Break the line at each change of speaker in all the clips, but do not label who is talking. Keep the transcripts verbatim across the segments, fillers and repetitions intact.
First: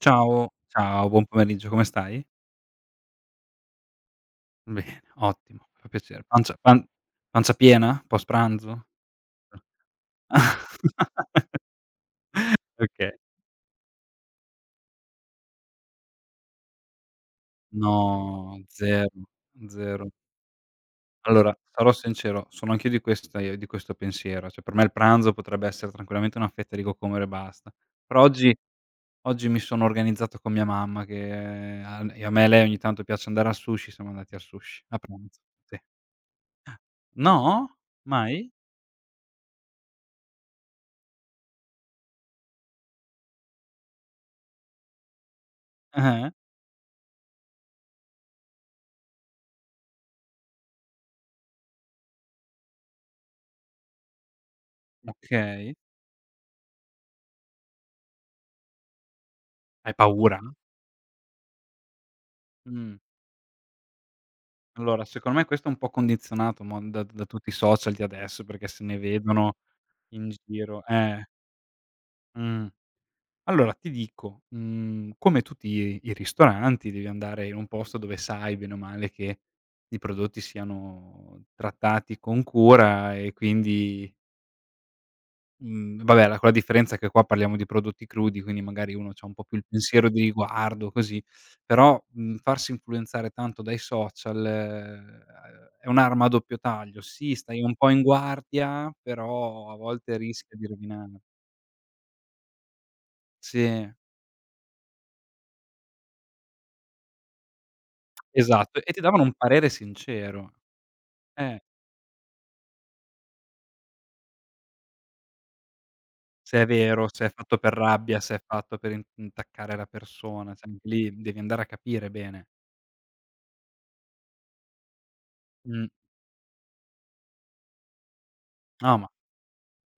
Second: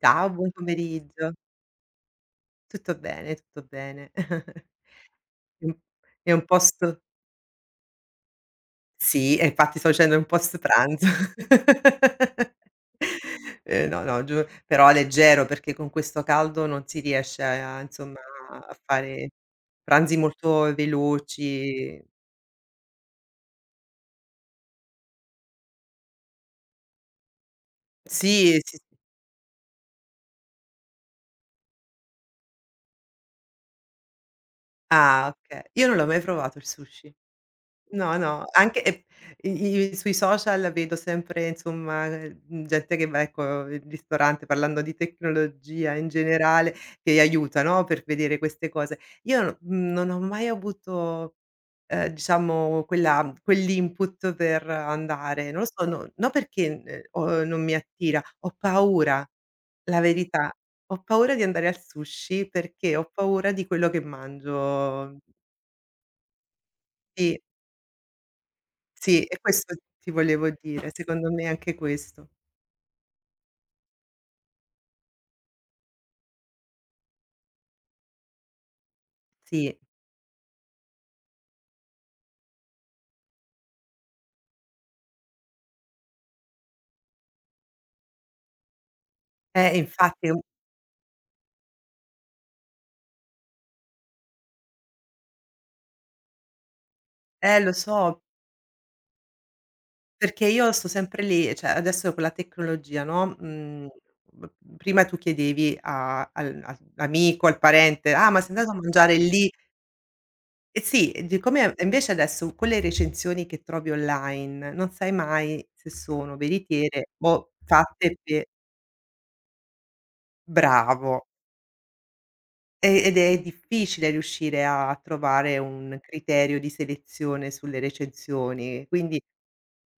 Ciao,
Ciao,
buon
ciao, buon
pomeriggio.
pomeriggio, come stai?
Tutto bene, tutto bene.
Bene,
È
ottimo,
un
fa piacere.
è un
Pancia pan
post,
pancia piena? Post pranzo?
sì, e infatti sto facendo un post pranzo.
Okay.
Ehm, no, no, giu però leggero perché con questo caldo non si riesce, a insomma,
No,
a
zero,
fare
zero.
pranzi molto
Allora, sarò
veloci.
sincero, sono anch'io di questa di questo pensiero, cioè per me il pranzo potrebbe essere tranquillamente una fetta di cocomero e basta. Però oggi
Sì, sì, sì.
oggi mi sono organizzato con mia mamma che a a me e lei ogni tanto piace andare al sushi, siamo andati al sushi a
Ah,
pranzo,
okay.
sì.
Io non l'ho mai provato il sushi.
No?
No, no,
Mai?
anche e i i sui social vedo sempre, insomma, mhmm, gente che va, ecco, in ristorante parlando di tecnologia in
Eh-eh.
generale, che aiuta, no, per vedere queste cose. Io, no, mhmm, non ho mai avuto, ehm, diciamo, quella quell'input per andare, non lo
Okay.
so, no no perché, ehm, ho non mi attira, ho paura,
Hai
la
paura?
verità. Ho paura di andare al sushi
Mh.
perché ho paura di quello che
Allora,
mangio.
secondo me questo è un po' condizionato mo da da
Sì.
tutti i social di adesso, perché se ne
Sì, e
vedono
questo ti
in
volevo
giro,
dire,
eh.
secondo me anche questo.
Mh. Allora ti dico, mhmm, come tutti i i ristoranti devi andare in un posto dove sai bene o male che
Sì.
i prodotti siano trattati con cura e quindi Mhmm, vabbè la con la differenza che qua parliamo di prodotti crudi, quindi magari uno c'ha un po' più il
Eh,
pensiero di
infatti è un
riguardo, così. Però, mhmm, farsi influenzare tanto dai social, ehm, è un'arma a doppio taglio. Sì, stai
eh lo
un po' in
so,
guardia, però a volte
perché
rischia di
io sto
rovinare.
sempre lì, cioè adesso con la tecnologia, no,
Sì,
mhmm, b prima tu chiedevi a al a all'amico, al parente: "Ah, ma sei andato a
esatto. E ti
mangiare
davano un
lì?"
parere sincero.
E sì, e di
Eh,
come e invece adesso con le recensioni che trovi online, non sai mai se sono
se è
veritiere
vero, se è
o
fatto per
fatte
rabbia, se è
pe
fatto per in intaccare la persona, cioè anche
bravo.
lì devi andare a capire bene.
E ed è difficile riuscire a trovare
Mh.
un criterio di selezione sulle recensioni,
No, ma
quindi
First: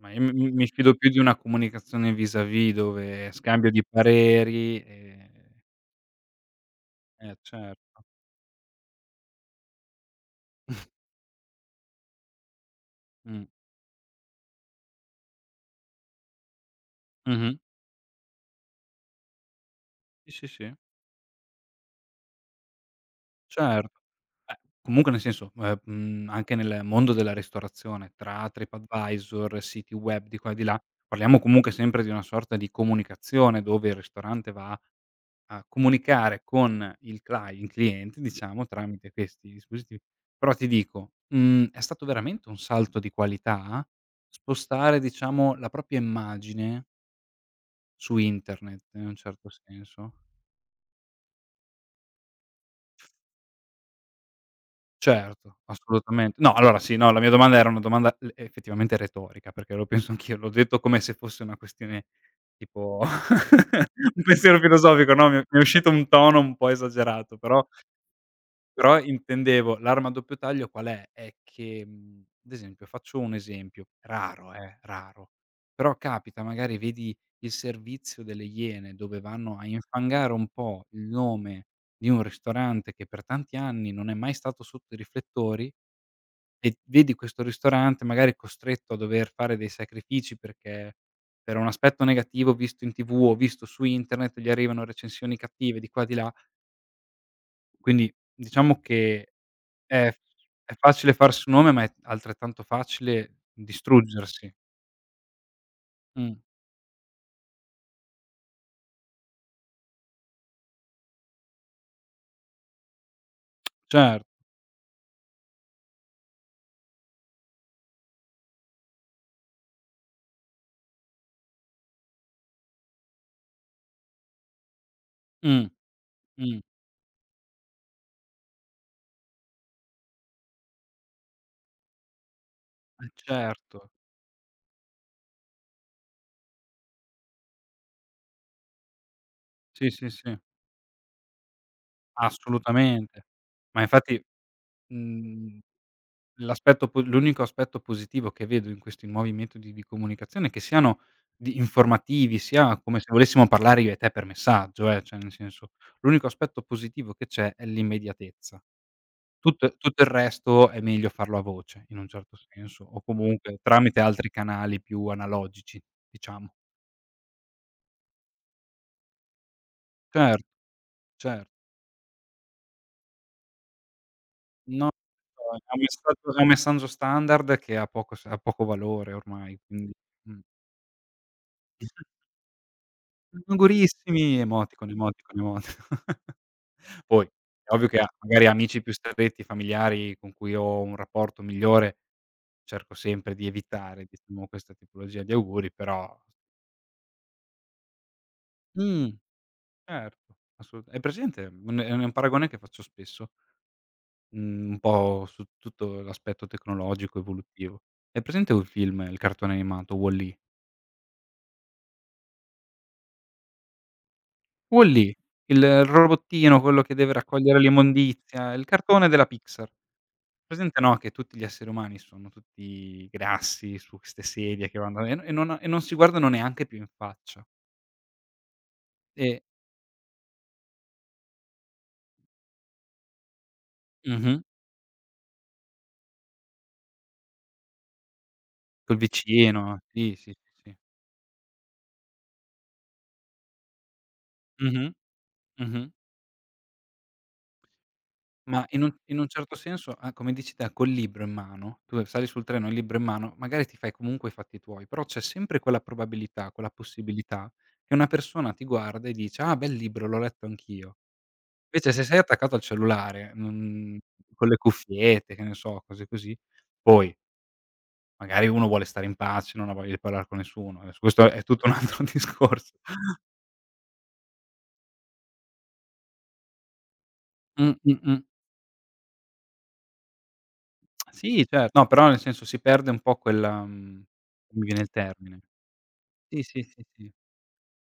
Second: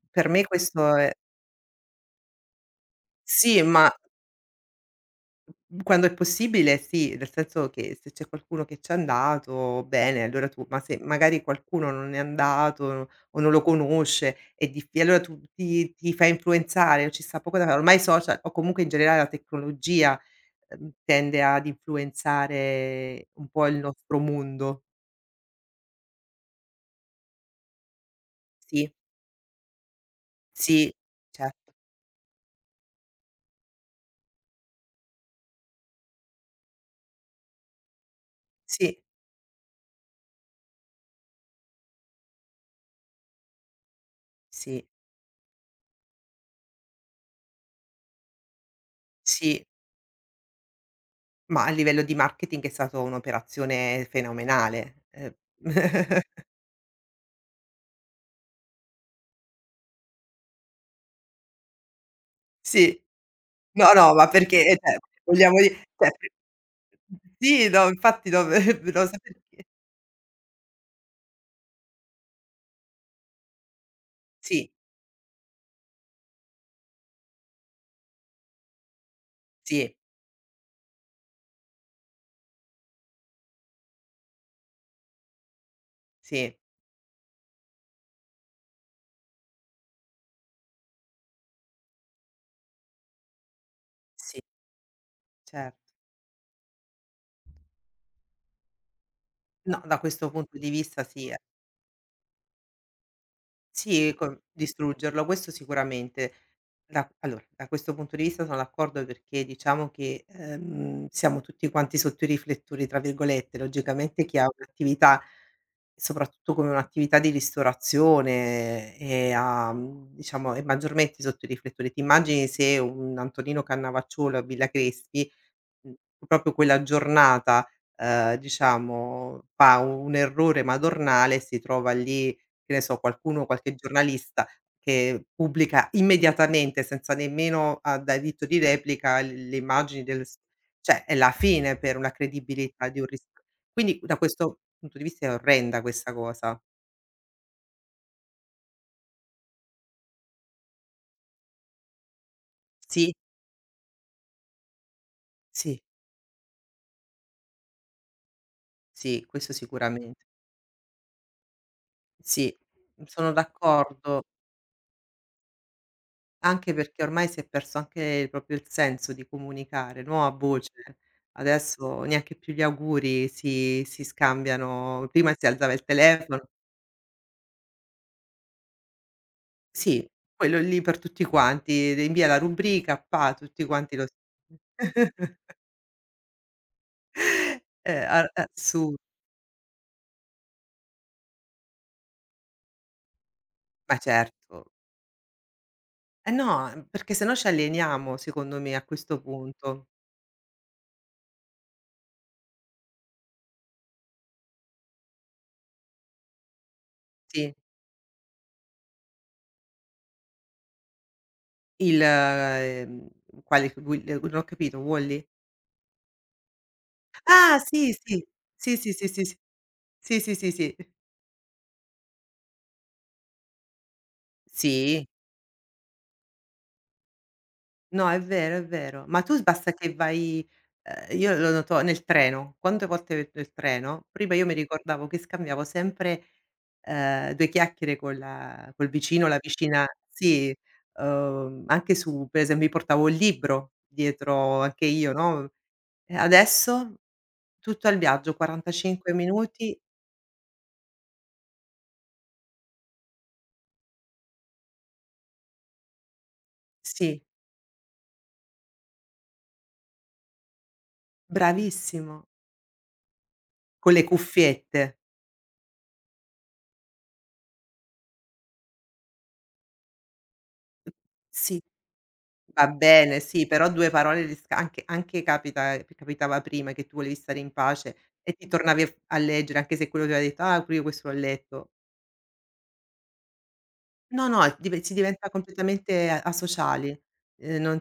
Ma io
per
mi
me
mi mi fido
questo
più
è
di una comunicazione vis à vis dove
sì,
scambio di
ma
pareri, ehm
quando è possibile sì, nel
eh
senso che
certo.
se c'è qualcuno che c'è andato, bene, allora tu ma se magari qualcuno non è andato o
Mh.
non lo conosce, è diffi allora tu ti ti fai influenzare, non ci sta
Mh-mh.
poco da fare. Ormai i social o comunque in generale la tecnologia,
Sì, sì, sì,
ehm, tende ad influenzare un po' il
certo.
nostro
Beh,
mondo.
comunque nel senso, ehm, mhmm, anche nel mondo della ristorazione tra
Sì.
TripAdvisor, siti web di qua e di là,
Sì,
parliamo comunque
certo.
sempre di una sorta di comunicazione dove il ristorante va a comunicare con il clie il cliente diciamo
Sì,
tramite questi dispositivi. Però ti dico, mhmm, è stato veramente un salto di qualità,
sì,
spostare diciamo la propria immagine su internet in un certo
sì,
senso.
ma a livello di marketing è stato un'operazione fenomenale. Ehm,
Certo, assolutamente. No, allora sì, no, la mia domanda era una domanda l effettivamente retorica, perché lo penso anch'io, l'ho detto come se fosse una questione
sì.
tipo
No, no,
un
ma
pensiero
perché, ehm, cioè
filosofico, no, mi è mi
vogliamo
è
di
uscito un
cioè
tono un po' esagerato, però.
sì, no, infatti no, non
Però
so perché.
intendevo l'arma a doppio taglio qual è? È che, mhmm, ad esempio faccio un esempio, raro
Sì,
eh, raro, però capita, magari vedi il servizio delle Iene dove vanno a
sì,
infangare un po' il nome di un ristorante che per tanti anni non è mai stato sotto i riflettori,
sì,
e vedi questo ristorante magari costretto a dover fare dei sacrifici perché per un aspetto negativo visto in T V o visto su internet
sì,
gli arrivano recensioni cattive di
certo.
qua di là. Quindi diciamo che
No, da
è f
questo punto di
è
vista
facile
sì, eh.
farsi un nome, ma è altrettanto facile
Sì, con
distruggersi.
distruggerlo, questo
Mh,
sicuramente. Da allora, da questo punto di vista sono d'accordo perché diciamo che, ehm, siamo tutti quanti sotto i "riflettori", tra virgolette,
cer
logicamente chi ha un'attività, soprattutto come un'attività di ristorazione eh, e ha, mhmm, diciamo è maggiormente sotto i riflettori. Ti immagini se un Antonino Cannavacciuolo a Villa Crespi,
mh,
mh, proprio
mh,
quella giornata, ehm, diciamo fa un errore madornale e si trova lì, che ne so,
eh
qualcuno, qualche
certo.
giornalista che pubblica immediatamente senza nemmeno a diritto di replica l le
Sì,
immagini
sì,
del
sì,
s cioè è la fine per una credibilità di un ris,
assolutamente. Ma
quindi da
infatti,
questo punto di vista è
mhmm,
orrenda questa cosa.
l'aspetto po l'unico aspetto positivo che vedo in questi nuovi metodi di comunicazione è che siano di informativi, sia come se
Sì,
volessimo parlare io e te per messaggio, eh, cioè nel senso,
sì,
l'unico aspetto positivo che c'è è l'immediatezza.
sì, questo
Tutto tutto il
sicuramente.
resto è meglio farlo a voce, in un certo
Sì,
senso, o
sono
comunque tramite
d'accordo.
altri canali più analogici, diciamo.
Anche perché ormai si è perso anche proprio il senso di comunicare, no, a
Certo,
voce.
cer
Adesso neanche più gli auguri si si
no, no,
scambiano. Prima si
è
alzava
un
il
messaggio è
telefono,
un messaggio standard che ha poco s ha poco valore ormai, quindi
sì,
mh.
quello lì per tutti quanti, d invia la rubrica, pa, tutti quanti lo
"Augurissimi!" Emoticon, emoticon, emoticon. Poi, è ovvio che
Eh,
a
a
magari amici più
assurdo,
stretti, familiari con cui ho un rapporto migliore, cerco sempre di
ma
evitare, diciamo,
certo.
questa tipologia di auguri, però
Eh no, perché se no ci alleniamo secondo me a
mh.
questo punto.
Certo, assolut hai presente, un è un paragone che faccio spesso, mhmm, un po' su tutto l'aspetto tecnologico
Sì,
evolutivo. Hai presente un film, il cartone animato Wall-E?
il ehm, quale? Will non ho capito,
Wall-E,
Wall-E?
il robottino, quello che deve
Ah
raccogliere
sì, sì.
l'immondizia, il
Sì, sì,
cartone
sì, sì,
della
sì.
Pixar.
Sì, sì, sì, sì.
Presente, no, che tutti gli esseri umani sono tutti grassi su queste sedie che vanno
Sì?
e e non e non si guardano neanche più in faccia.
No, è vero, è vero. Ma tu
E
s basta che vai ehm, io lo noto nel treno. Quante volte ve nel treno, prima
mh-mh,
io mi ricordavo che scambiavo sempre, ehm, due chiacchiere con la col
col
vicino, la
vicino,
vicina,
sì, sì, sì,
sì,
sì.
uhm, anche su per esempio mi portavo il libro dietro anche
Mh-mh,
io, no,
mh-mh.
e adesso tutto al viaggio,
Ma in un
quarantacinque
in un certo
minuti,
senso, a come dici te, col libro in mano, tu sali sul treno, il libro in mano, magari ti fai comunque i fatti tuoi, però c'è sempre quella probabilità, quella
sì,
possibilità che una persona ti guarda e dice: "Ah, bel libro, l'ho letto anch'io". Invece se sei
bravissimo,
attaccato al cellulare,
con
non,
le
con le
cuffiette.
cuffiette, che ne so, cose così, poi magari uno vuole stare in pace, non ha voglia di parlar con nessuno, adesso questo è
Sì.
tutto un altro
Va
discorso.
bene, sì, però due parole di sca anche anche capita, ehm, capitava prima che tu volevi stare in
Mh, mh,
pace
mh.
e ti tornavi a f a leggere, anche se quello ti aveva detto: "Ah, pure io questo l'ho
Sì, cer
letto".
no, però nel senso si perde un po' quella mhmm, non
No, no,
mi viene
dive
il
si diventa
termine.
completamente a
Sì, sì, sì,
asociali,
sì.
ehm, non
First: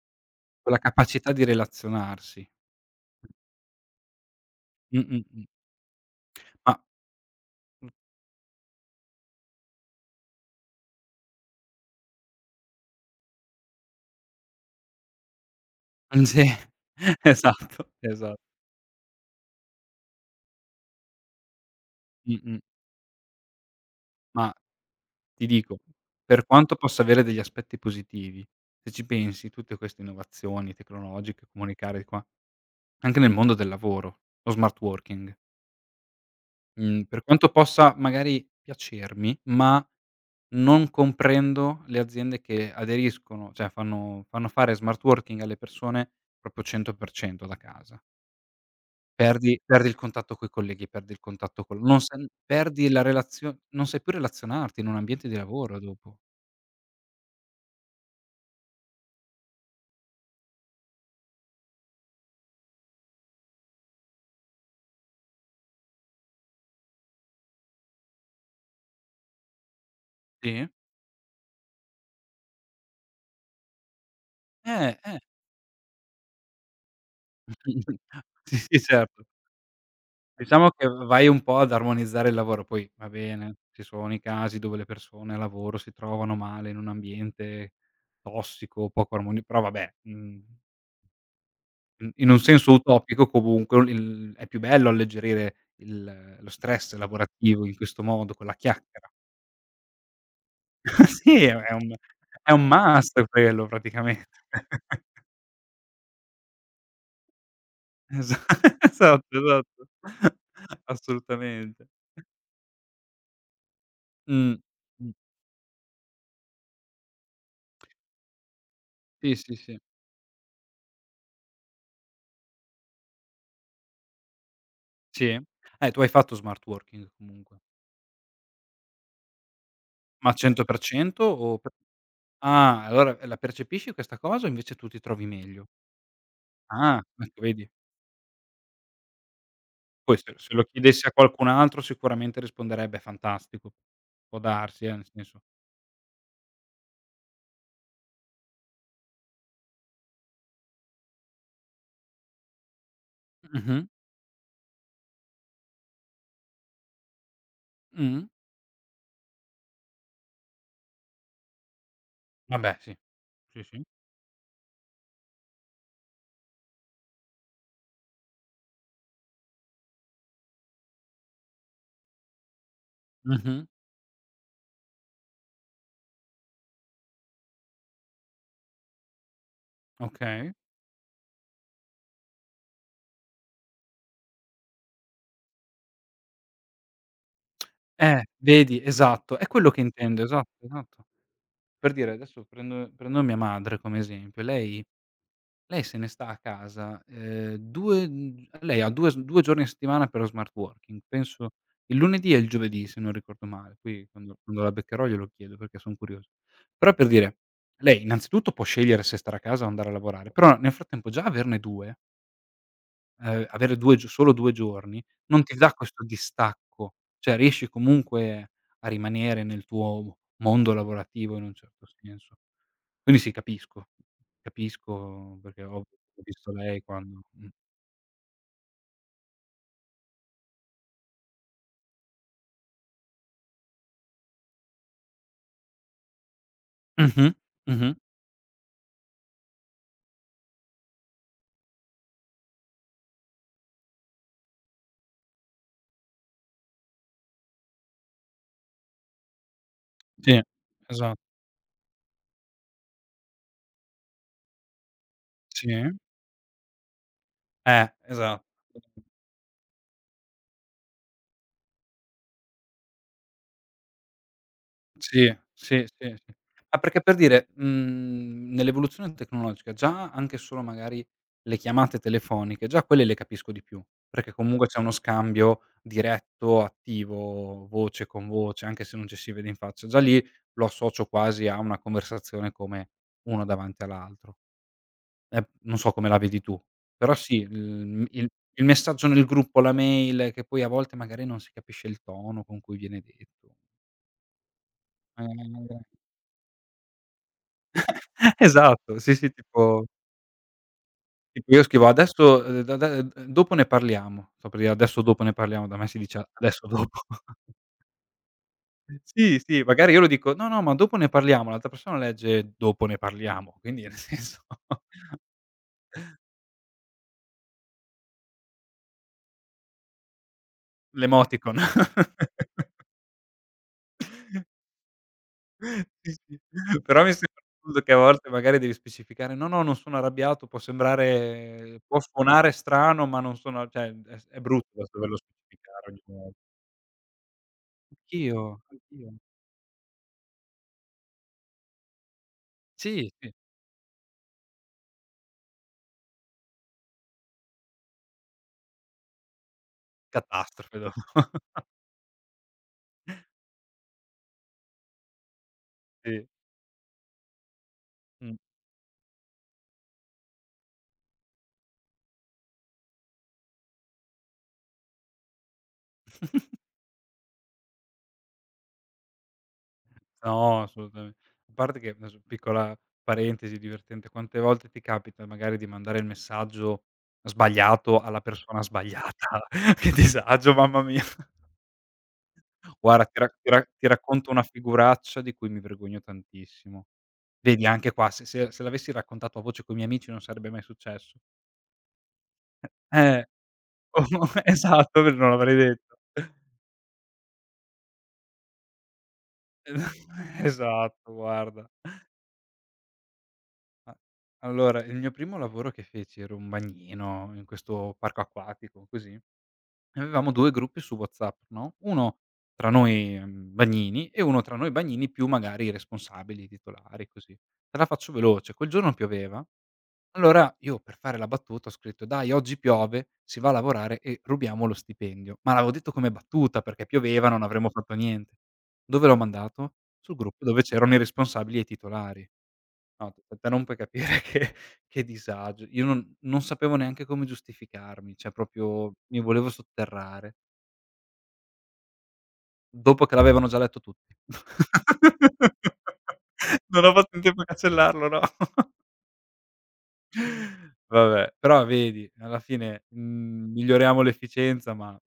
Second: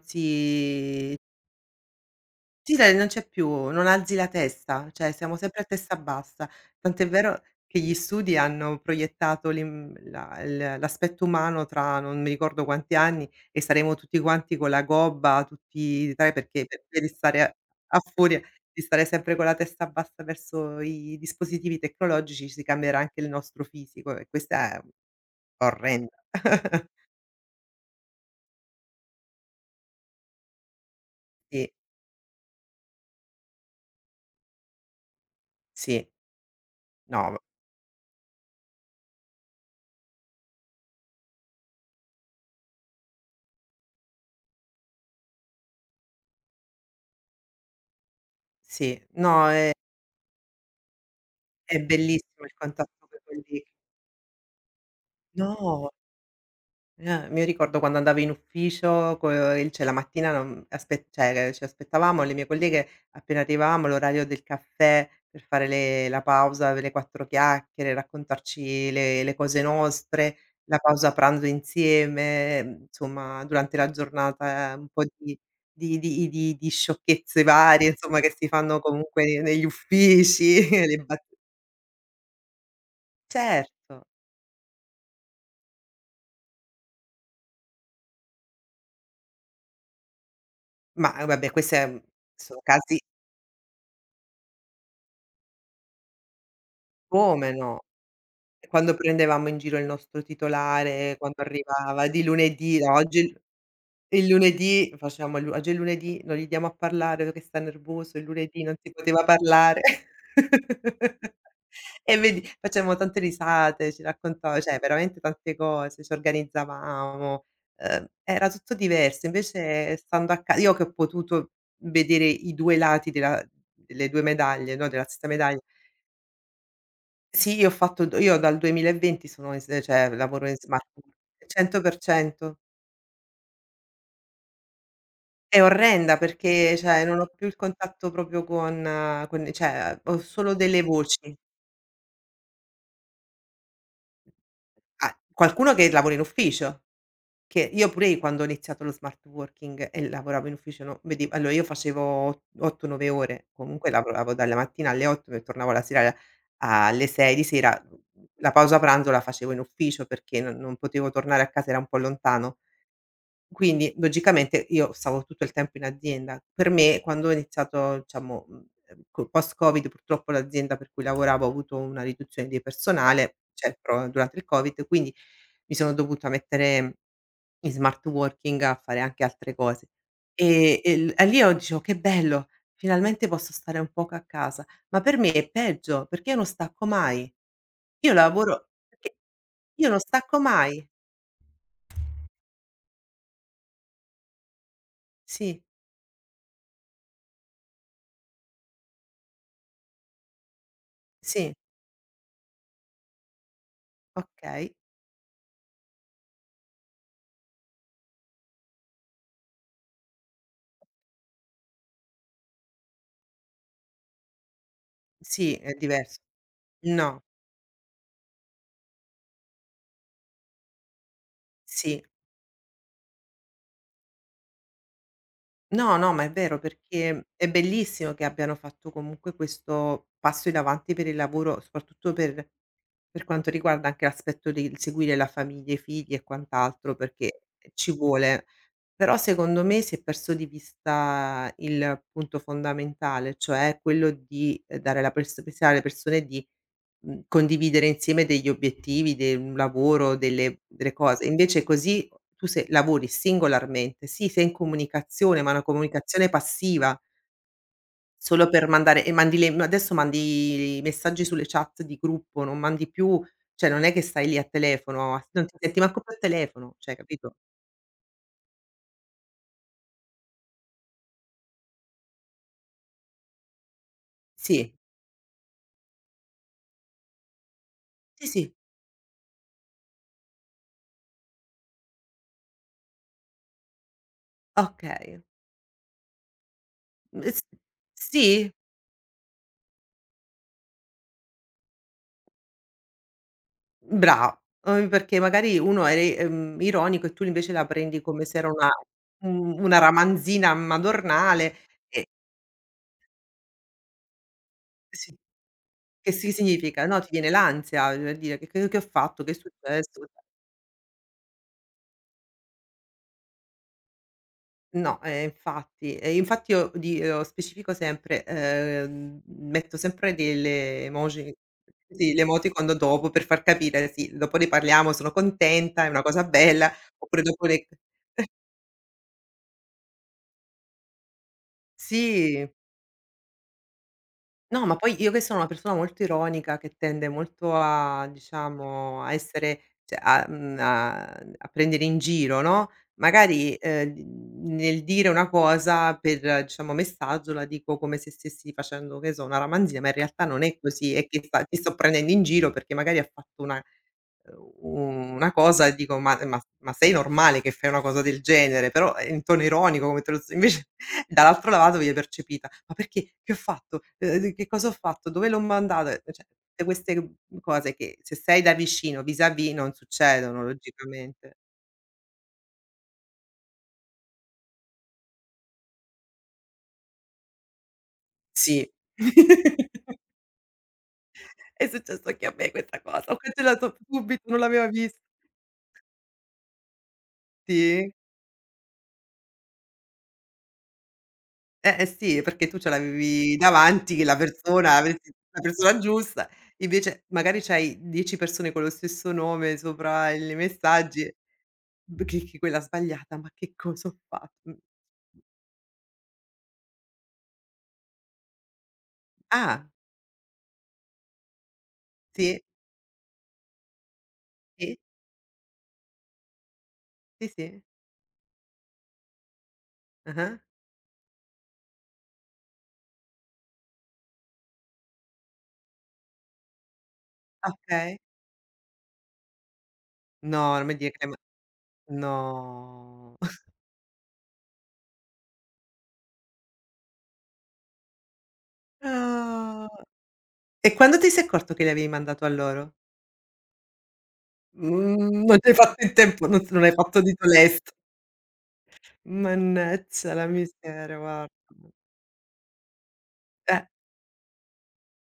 Quella
si
capacità di relazionarsi.
Sì, dai, non c'è più, non alzi la testa, cioè
Mh-mh, mh.
siamo
Mh.
sempre a testa bassa.
Ma
Tant'è vero che
mh,
gli studi hanno proiettato l'im la il l'aspetto umano tra non mi ricordo quanti anni e saremo tutti quanti con la gobba, tutti sai
sì,
perché per via di stare a
esatto,
a furia
esatto.
di stare sempre con la testa bassa verso i dispositivi tecnologici,
Mh-mh.
si cambierà anche il nostro fisico e
Ma
questa è
ti dico,
orrenda.
per quanto possa avere degli aspetti positivi, se ci pensi tutte queste innovazioni tecnologiche,
Sì,
comunicare di qua, anche nel mondo del lavoro, lo smart working,
sì,
mhmm, per
no,
quanto possa magari piacermi, ma non comprendo le aziende che aderiscono, cioè fanno fanno fare smart working alle persone proprio cento per cento da casa.
sì, no,
Perdi
è
perdi il contatto coi colleghi, perdi il contatto col
è
non sa
bellissimo il
perdi la
contatto con
relazio
quelli,
non sai più relazionarti in un ambiente di lavoro
no.
dopo.
Eh, mi ricordo quando andavo in ufficio co eh, il cioè la mattina non aspe cioè ci aspettavamo le mie colleghe appena arrivavamo l'orario del caffè per fare le la pausa, le quattro chiacchiere, raccontarci le le cose nostre,
Sì?
la pausa pranzo insieme, mhmm, insomma durante la giornata eh, un
Eh,
po'
eh.
di di di di di sciocchezze varie insomma che si
Sì, sì,
fanno
certo.
comunque negli uffici,
Diciamo che
le bat
vai un po' ad armonizzare il lavoro, poi va bene, ci
certo,
sono i casi dove le persone a lavoro si trovano male in un ambiente tossico, poco armoni però vabbè, mhmm,
ma eh, vabbè queste, mhmm,
in in un
sono
senso
casi,
utopico comunque il è più bello alleggerire il lo stress
come
lavorativo in
no?
questo modo, con la
Quando
chiacchiera.
prendevamo in giro il nostro
Ah,
titolare, quando
sì, è è un
arrivava di
è un
lunedì, no, oggi
must
è il
quello
il
praticamente.
lunedì facevamo il lu oggi è lunedì, non gli diamo a parlare che sta nervoso, il
Esa
lunedì non si poteva
esatto,
parlare.
esatto. Assolutamente.
E vedi, facevamo tante risate, ci
Mh.
raccontava cioè
Mh.
veramente tante cose, ci organizzavamo, ehm, era tutto diverso.
Sì, sì, sì.
Invece stando a ca io che ho potuto vedere i due lati della delle due medaglie, no, della stessa
Sì?
medaglia,
Eh, tu hai fatto smart working
sì,
comunque.
io ho fatto d io dal duemilaventi sono in s cioè
Ma
lavoro in smart work
cento per cento o p
cento per cento.
ah, allora eh, la percepisci questa cosa o invece tu ti trovi
È
meglio?
orrenda perché,
Ah,
cioè, non ho
ecco
più il
vedi.
contatto proprio con con cioè,
Poi
ho
se se
solo
lo
delle
chiedessi a
voci.
qualcun altro sicuramente risponderebbe: "Fantastico." Può darsi, eh, nel
Ah,
senso.
qualcuno che lavora in ufficio, che io pure quando ho iniziato lo smart working e lavoravo in ufficio no vedi allora io facevo o otto, nove ore,
Mh-mh.
comunque lavoravo dalla mattina alle otto e tornavo la sera alle sei di sera.
Mh.
La pausa pranzo la facevo in ufficio perché non non potevo tornare a casa, era un po' lontano.
Vabbè, sì. Sì, sì.
Quindi logicamente io stavo tutto il tempo in azienda. Per me quando ho iniziato, diciamo, mhmm, ehm, co post Covid purtroppo l'azienda per cui lavoravo ha avuto una riduzione di personale,
Mh-mh.
cioè pro durante il Covid, quindi mi sono dovuta mettere in smart working a fare anche altre cose.
Okay.
E e l e lì ho dicevo: "Che bello, finalmente posso stare un poco a casa." Ma per me è peggio, perché io non stacco mai. Io
Eh,
lavoro
vedi,
perché
esatto, è quello che
io non
intendo,
stacco
esatto,
mai.
esatto. Per dire, adesso prendo prendo mia madre come esempio, lei
Sì,
lei se ne sta a casa, ehm, due mhmm, lei ha due s due giorni a settimana per lo smart working, penso
sì,
il lunedì e il giovedì se non ricordo male, poi quando quando la
okay.
beccherò glielo chiedo perché son curioso. Però per dire, lei innanzitutto può scegliere se stare a casa o andare a lavorare, però nel frattempo già averne due, ehm, avere due gio solo due giorni, non ti
Sì,
dà
è
questo
diverso.
distacco,
No,
cioè riesci comunque a rimanere nel tuo mondo lavorativo in un certo
sì.
senso. Quindi sì, capisco, capisco perché ho
No, no,
ho
ma è
visto
vero
lei quando
perché
mh.
è bellissimo che abbiano fatto comunque questo passo in avanti per il lavoro, soprattutto per per quanto riguarda anche l'aspetto del seguire la famiglia, i figli e quant'altro,
Mh-mh,
perché ci
mh-mh.
vuole. Però secondo me si è perso di vista il punto fondamentale, cioè quello di, ehm, dare la pers possibilità alle persone di Mhmm, condividere insieme degli obiettivi, de un lavoro,
Sì,
delle delle cose.
esatto,
Invece così tu se lavori singolarmente, sì, sei in comunicazione, ma una
sì.
comunicazione passiva,
Eh, esatto.
solo per mandare e mandi le adesso mandi i messaggi sulle chat di gruppo, non mandi più cioè non è che stai lì a telefono,
Sì,
a non ti senti
sì,
manco più
sì,
al
sì.
telefono,
Ma
cioè,
perché per
capito?
dire, mhmm, nell'evoluzione tecnologica già anche solo magari le chiamate telefoniche, già quelle le capisco di più, perché comunque
Sì,
c'è uno scambio diretto, attivo, voce con
sì, sì,
voce, anche se non ci si vede in faccia. Già lì lo associo quasi a una conversazione come uno davanti all'altro.
okay.
Eh, non so come la vedi tu, però
Mhmm,
sì,
s
il il
sì?
il messaggio nel gruppo, la mail, che poi a volte magari non si capisce il tono con cui viene detto.
Bra uhm, perché magari
Eh.
uno è re ehm, ironico e tu invece la prendi come se era una
Esatto, sì, sì,
un una
tipo
ramanzina
tipo
madornale
io scrivo:
e
"Adesso, ehm, da da ehm, dopo ne parliamo." So per dire: "Adesso
sì,
dopo ne parliamo." Da me si
che
dice:
si
"Adesso
significa?
dopo."
No, ti viene l'ansia per dire: "Che che che ho fatto? Che è
Sì, sì, magari io lo
successo?"
dico: "No, no, ma dopo ne parliamo." L'altra persona legge: "Dopo ne parliamo." Quindi nel senso,
No, eh, infatti. E infatti io di uhm, specifico sempre, ehm, metto sempre delle emoji,
l'emoticon.
sì, l'emoticon dopo per far capire: "Sì, dopo ne parliamo, sono contenta, è una
Sì,
cosa
sì.
bella."
Però mi
Oppure
sembra
dopo le
assurdo che a volte magari devi specificare: "No, no, non sono arrabbiato." Può sembrare può
sì.
suonare strano, ma non sono, cioè è s è
No,
brutto
ma poi io
doverlo
che sono una persona
specificare ogni
molto
volta.
ironica, che tende molto a
Anch'io,
diciamo
anch'io.
a essere cioè a mhmm, a a prendere in giro, no,
Sì, sì.
magari, ehm, nel dire una cosa per diciamo messaggio la dico come se stessi facendo, che so, una ramanzia, ma in realtà non è
Catastrofe dopo.
così, è che sta ti sto prendendo in giro perché magari ha fatto una Uhm, una cosa e dico: "Ma
Sì.
ma ma sei normale che fai una cosa del
Mh.
genere?" Però è in tono ironico come te lo sto invece dall'altro lato viene percepita: "Ma perché? Che ho fatto? Uhm, che cosa ho fatto? Dove l'ho mandata?" Cioè tutte queste, mhmm, cose che se sei da vicino, vis-à-vis, non succedono
No, assolutame
logicamente.
a parte che adesso, piccola parentesi divertente, quante volte ti capita magari di mandare il messaggio sbagliato alla persona
Sì.
sbagliata? Che disagio, mamma mia.
È successo anche a me questa
Guarda,
cosa. Ho
ti ra ti ra
cancellato
ti
subito,
racconto
non
una
l'aveva
figuraccia di cui mi vergogno tantissimo. Vedi, anche
visti.
qua se se se l'avessi raccontato a voce coi miei amici non sarebbe mai successo.
Eh, eh, sì, perché tu ce
Eh,
l'avevi davanti la persona,
esatto,
avresti
non
la
l'avrei
persona
detto.
giusta, invece magari c'hai dieci persone con lo stesso nome sopra i messaggi,
Esatto, guarda.
b clicchi quella sbagliata, ma che cosa
A
ho fatto? Mh.
Allora, il mio primo lavoro che feci, ero un bagnino in questo parco acquatico, così, e
Ah,
avevamo due gruppi su WhatsApp, no, uno
sì,
tra noi, mhmm, bagnini, e uno tra noi
sì,
bagnini più magari i responsabili, i titolari,
sì,
così.
sì.
Te la faccio veloce, quel giorno pioveva,
Ah-ah.
allora io per fare la battuta ho scritto: "Dai, oggi piove, si va a lavorare e rubiamo lo stipendio." Ma l'avevo detto come battuta, perché pioveva, non avremmo fatto
Okay.
niente. Dove l'ho mandato? Sul gruppo
No,
dove
non mi dire
c'erano i
che le
responsabili e i
ma
titolari. No,
no.
t te non puoi capire che che disagio. Io non non sapevo neanche come giustificarmi, cioè proprio mi volevo
Ah.
sotterrare,
E quando ti sei accorto che le avevi mandato a loro?
dopo che l'avevano già letto tutti.
Mhmm, non c'hai fatto in tempo, non s non hai
Non ho
fatto
fatto in
dito
tempo a
lest.
cancellarlo, no.
Mannaggia la miseria, guarda.
Vabbè, però vedi, alla fine, mhmm,
Eh.
miglioriamo l'efficienza, ma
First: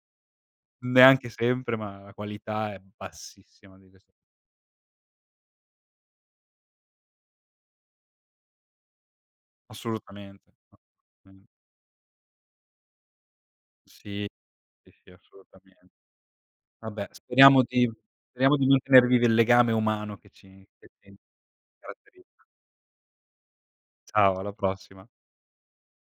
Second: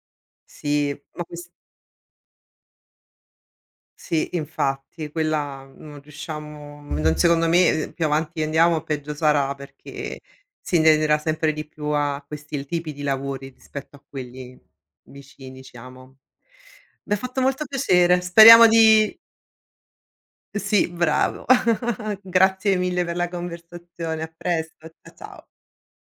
Sì, ma
neanche
ques
sempre, ma la qualità è bassissima di questo,
sì, infatti quella non riusciamo non secondo me più avanti andiamo peggio sarà, perché
assolutamente,
si tenderà
assolutamente.
sempre di più a questi tipi di lavori rispetto a
Sì,
quelli
sì, sì,
vicini,
assolutamente.
diciamo.
Vabbè,
Mi ha fatto
speriamo
molto
di
piacere,
speriamo di
speriamo
mantenere
di
vivo il legame umano che ci
sì,
che ci
bravo.
caratterizza.
Grazie mille per la conversazione, a
Ciao, alla
presto.
prossima.
Cia ciao.